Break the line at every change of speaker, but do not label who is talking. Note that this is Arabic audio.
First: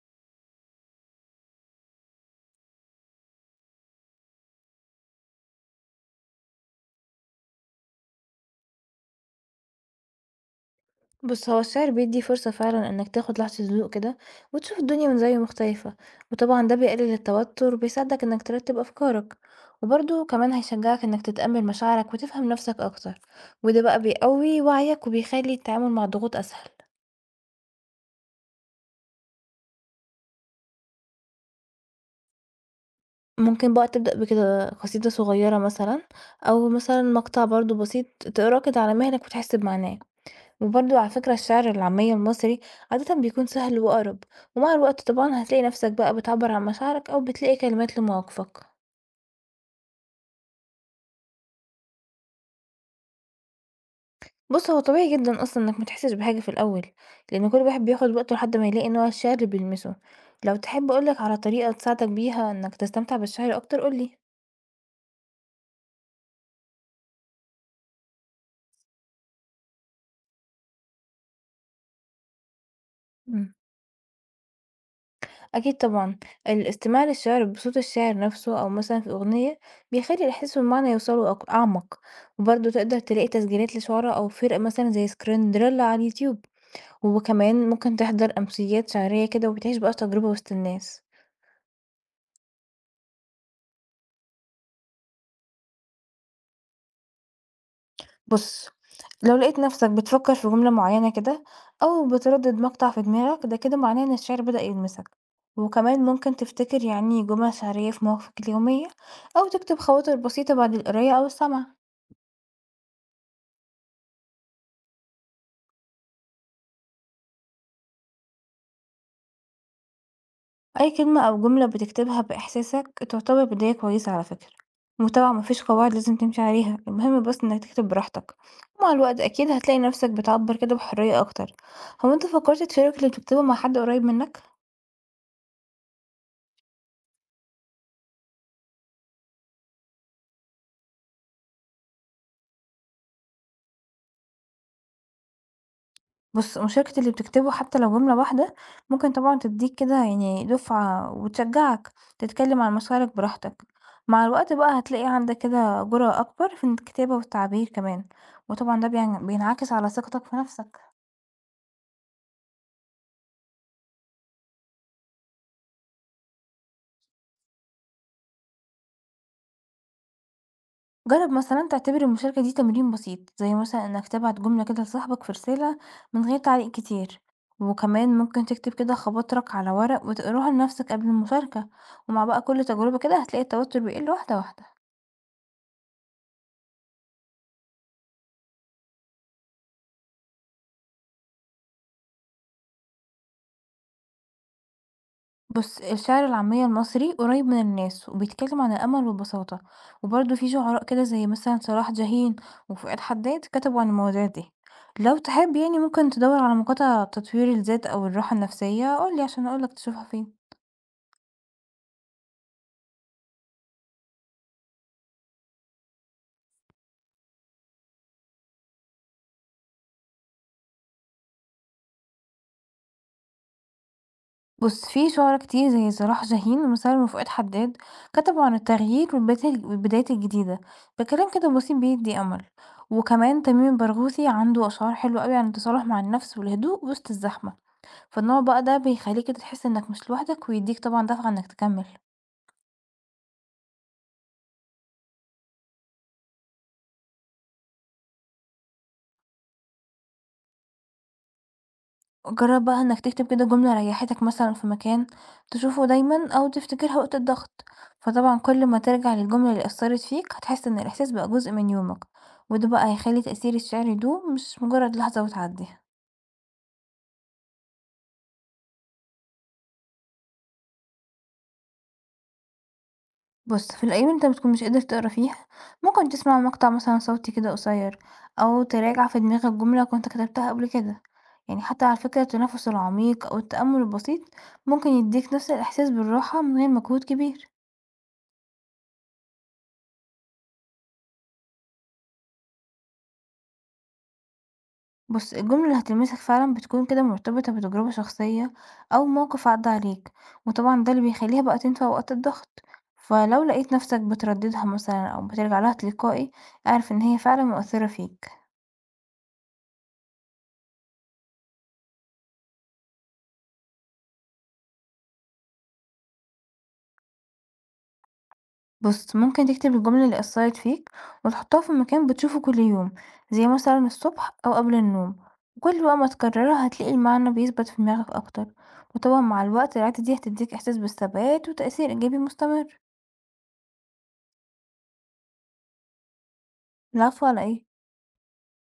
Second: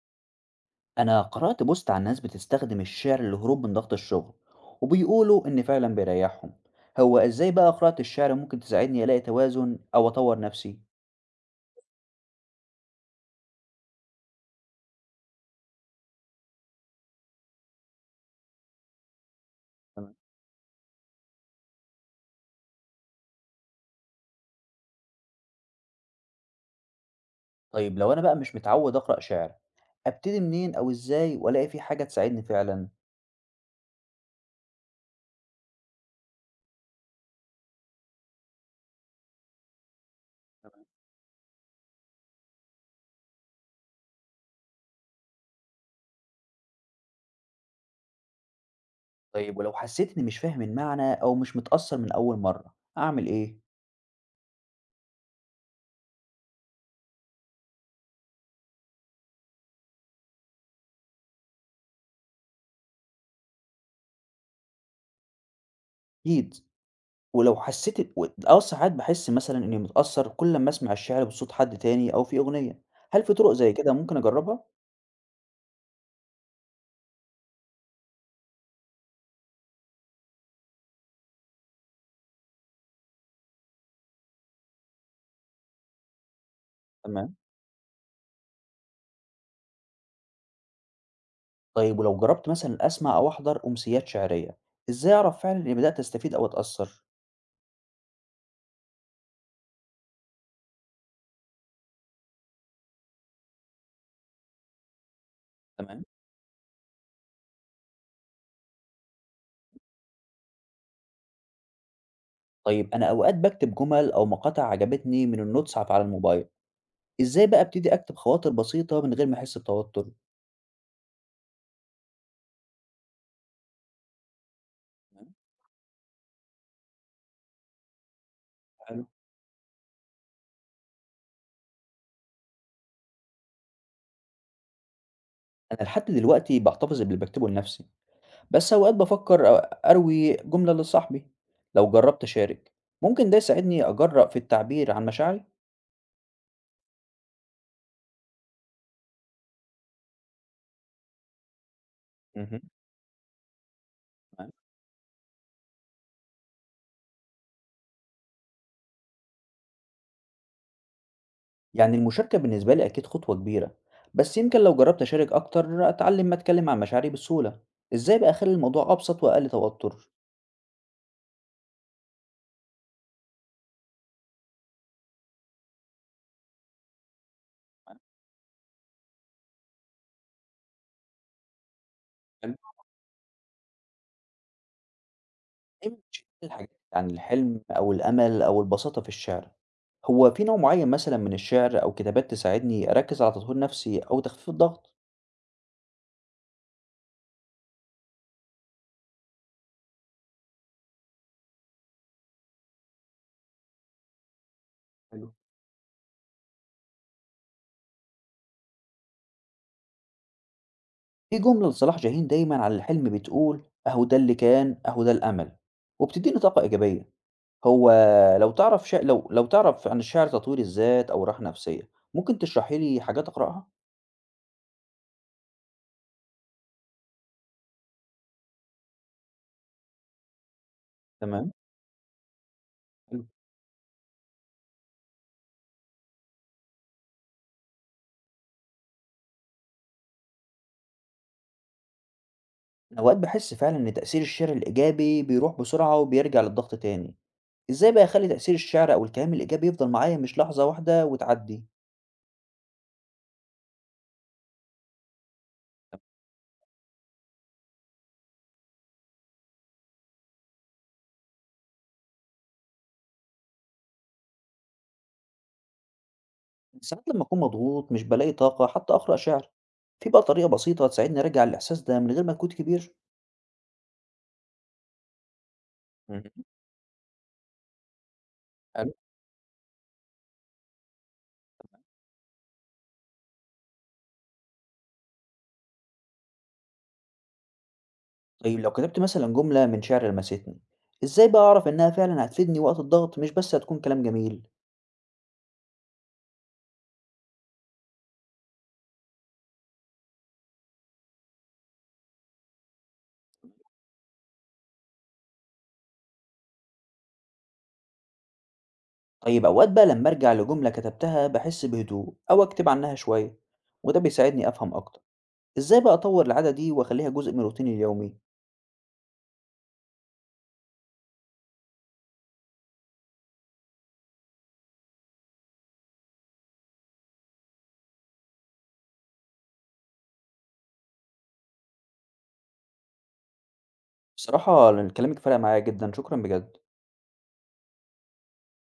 أنا قرأت بوست عن ناس بتستخدم الشعر للهروب من ضغط الشغل وبيقولوا إن فعلا بيريحهم. هو إزاي بقى قراءة الشعر ممكن تساعدني ألاقي توازن أو أطور نفسي؟
بُص، هو الشعر بيدّي فرصة فعلًا إنك تاخد لحظة هدوء كده، وتشوف الدنيا من زاوية مختلفة، وطبعًا ده بيقلل التوتر، وبيساعدك إنك ترتب أفكارك،
تمام.
وبرضه كمان هيشجعك إنك تتأمل مشاعرك وتفهم نفسك أكتر، وده بقى بيقوي وعيك وبيخلي التعامل مع الضغوط أسهل.
طيب لو أنا بقى مش متعود أقرأ شعر، أبتدي منين أو إزاي وألاقي في حاجة تساعدني فعلا؟
ممكن بقى تبدأ بكده قصيدة صغيرة مثلًا، أو مثلًا مقطع برضه بسيط تقراه كده على مهلك وتحس بمعناه. وبرضه على فكرة الشعر العامية المصري عادة بيكون سهل وأقرب، ومع الوقت طبعا هتلاقي نفسك بقى بتعبر عن مشاعرك أو بتلاقي كلمات لمواقفك.
طيب ولو حسيت إني مش فاهم المعنى أو مش متأثر من أول مرة أعمل إيه؟
بص، هو طبيعي جدا أصلا إنك متحسش بحاجة في الأول، لأن كل واحد بياخد وقته لحد ما يلاقي نوع الشعر اللي بيلمسه. لو تحب أقولك على طريقة تساعدك بيها إنك تستمتع بالشعر أكتر قولي.
أكيد. ولو حسيت و- أه ساعات بحس مثلا إني متأثر كل لما أسمع الشعر بصوت حد تاني أو في أغنية، هل في طرق
مم.
زي كده ممكن أجربها؟
أكيد طبعا، الاستماع للشعر بصوت الشاعر نفسه أو مثلا في أغنية بيخلي الإحساس والمعنى يوصلوا أعمق، وبرضه تقدر تلاقي تسجيلات لشعراء أو فرق مثلا زي سكريندريلا على اليوتيوب،
تمام.
وكمان ممكن تحضر أمسيّات شعرية كده وبتعيش بقى التجربة وسط الناس.
طيب ولو جربت مثلًا أسمع أو أحضر أمسيات شعرية، إزاي أعرف فعلًا إني بدأت أستفيد أو أتأثر؟
بُص، لو لقيت نَفْسك بتفكّر في جملة معيّنة كده أو بتردِّد مقطع في دماغك، ده كده معناه إن الشعر بدأ يلمسك. وكمان
تمام.
ممكن تفتكر يعني جُمل شعرية في مواقفك اليومية أو تكتب خواطر بسيطة بعد القراية أو السمع.
طيب أنا أوقات باكتب جمل أو مقاطع عجبتني من النوتس على الموبايل، إزاي بقى أبتدي أكتب خواطر بسيطة من غير ما أحس بتوتر؟
أي كلمة أو جملة بتكتبها بإحساسك تعتبر بداية كويسة على فكرة، وطبعا
تمام،
مفيش قواعد لازم تمشي عليها، المهم بس إنك تكتب براحتك، ومع
حلو.
الوقت أكيد هتلاقي نفسك بتعبر كده بحرية أكتر. هو أنت فكرت تشارك اللي بتكتبه مع حد قريب منك؟
أنا لحد دلوقتي باحتفظ باللي باكتبه لنفسي، بس أوقات بافكر أروي جملة لصاحبي، لو جربت أشارك ممكن ده يساعدني أجرأ في التعبير عن مشاعري؟
بص، مشاركة اللي بتكتبه حتى لو جملة واحدة ممكن طبعا تديك كده يعني دفعة وتشجعك
اهم.
تتكلم عن مشاعرك براحتك. مع الوقت بقى هتلاقي عندك كده جرأة أكبر في الكتابة والتعبير كمان، وطبعا ده بينعكس على ثقتك في نفسك.
يعني المشاركة بالنسبة لي أكيد خطوة كبيرة، بس يمكن لو جربت أشارك أكتر أتعلم ما أتكلم عن مشاعري بسهولة. إزاي بقى أخلي الموضوع أبسط وأقل توتر؟
جرب مثلا تعتبر المشاركة دي تمرين بسيط، زي مثلا انك تبعت جملة كده لصاحبك في رسالة من غير تعليق كتير، وكمان ممكن تكتب كده خواطرك على ورق وتقراها لنفسك قبل المشاركة، ومع بقى
يعني
كل تجربة كده هتلاقي التوتر بيقل واحدة واحدة.
دايما بشوف الحاجات عن الحلم أو الأمل أو البساطة في الشعر، هو في نوع معين مثلا من الشعر أو كتابات تساعدني أركز على تطوير نفسي أو تخفيف الضغط؟
بص، الشعر العامية المصري قريب من الناس وبيتكلم عن الأمل والبساطة، وبرضه في شعراء كده زي مثلا صلاح جاهين وفؤاد حداد كتبوا عن المواضيع دي. لو
حلو.
تحب يعني ممكن تدور على مقاطع تطوير الذات أو الراحة النفسية قولي عشان أقولك تشوفها فين.
في جملة لصلاح جاهين دايما على الحلم بتقول: أهو ده اللي كان أهو ده الأمل، وبتديني طاقة إيجابية. هو لو تعرف عن الشعر تطوير الذات أو راحة نفسية، ممكن تشرحي لي حاجات أقرأها؟
بُص، في شُعراء كتير زي صلاح جاهين ومسالم وفؤاد حداد كتبوا عن التغيير والبدات والبدايات الجديدة بكلام كده
تمام،
بسيط بيدّي أمل،
حلو.
وكمان تميم البرغوثي عنده أشعار حلوة أوي عن التصالح مع النفس والهدوء وسط الزحمة، فالنوع بقى ده بيخلّيك كده تحس إنك مش لوحدك ويدّيك طبعًا دفعة إنك تكمّل.
أنا أوقات باحس فعلًا إن تأثير الشعر الإيجابي بيروح بسرعة وبيرجع للضغط تاني، إزاي بقى أخلّي تأثير الشعر أو الكلام الإيجابي يفضل معايا مش لحظة واحدة وتعدي؟
جرب بقى انك تكتب كده جملة ريحتك مثلا في مكان تشوفه دايما او تفتكرها وقت الضغط، فطبعا كل ما ترجع للجملة اللي اثرت فيك هتحس ان الاحساس بقى جزء من يومك، وده بقى هيخلي تأثير الشعر يدوم مش مجرد لحظة وتعدي.
ساعات لمّا أكون مضغوط مش بالاقي طاقة حتى أقرأ شعر، في بقى طريقة بسيطة تساعدني أرجّع الإحساس ده من غير مجهود كبير؟
بص، في الايام اللي انت بتكون مش قادر تقرا فيها ممكن
اهم،
تسمع مقطع مثلا صوتي كده قصير، او
حلو.
تراجع في دماغك جملة كنت كتبتها قبل كده. يعني حتى على فكرة التنفس العميق او التأمل البسيط ممكن يديك نفس الاحساس بالراحة من غير مجهود كبير.
طيب لو كتبت مثلًا جملة من شعر لمستني، إزاي بقى أعرف إنها فعلًا هتفيدني وقت الضغط مش بس هتكون كلام جميل؟
بُص، الجملة اللي هتلمسك فعلًا بتكون كده مرتبطة بتجربة شخصية أو موقف عدّى عليك، وطبعًا ده اللي بيخلّيها بقى تنفع وقت الضغط، فلو لقيت نفسك بترددها مثلًا أو بترجع لها تلقائي، اعرف إن هي فعلًا مؤثرة فيك.
طيب أوقات بقى لما أرجع لجملة كتبتها بحس بهدوء أو أكتب عنها شوية وده بيساعدني أفهم أكتر، إزاي بقى أطور العادة دي وأخليها جزء من روتيني اليومي؟
بُص، ممكن تكتب الجملة اللي أثّرت فيك وتحطها في مكان بتشوفه كل يوم، زي مثلًا الصبح أو قبل النوم، وكل بقى ما تكررها هتلاقي المعنى بيثبت في دماغك أكتر، وطبعًا مع الوقت العادة دي هتدّيك إحساس بالثبات وتأثير إيجابي مستمر.
بصراحة كلامك فرق معايا جدا، شكرا بجد.
العفو على إيه؟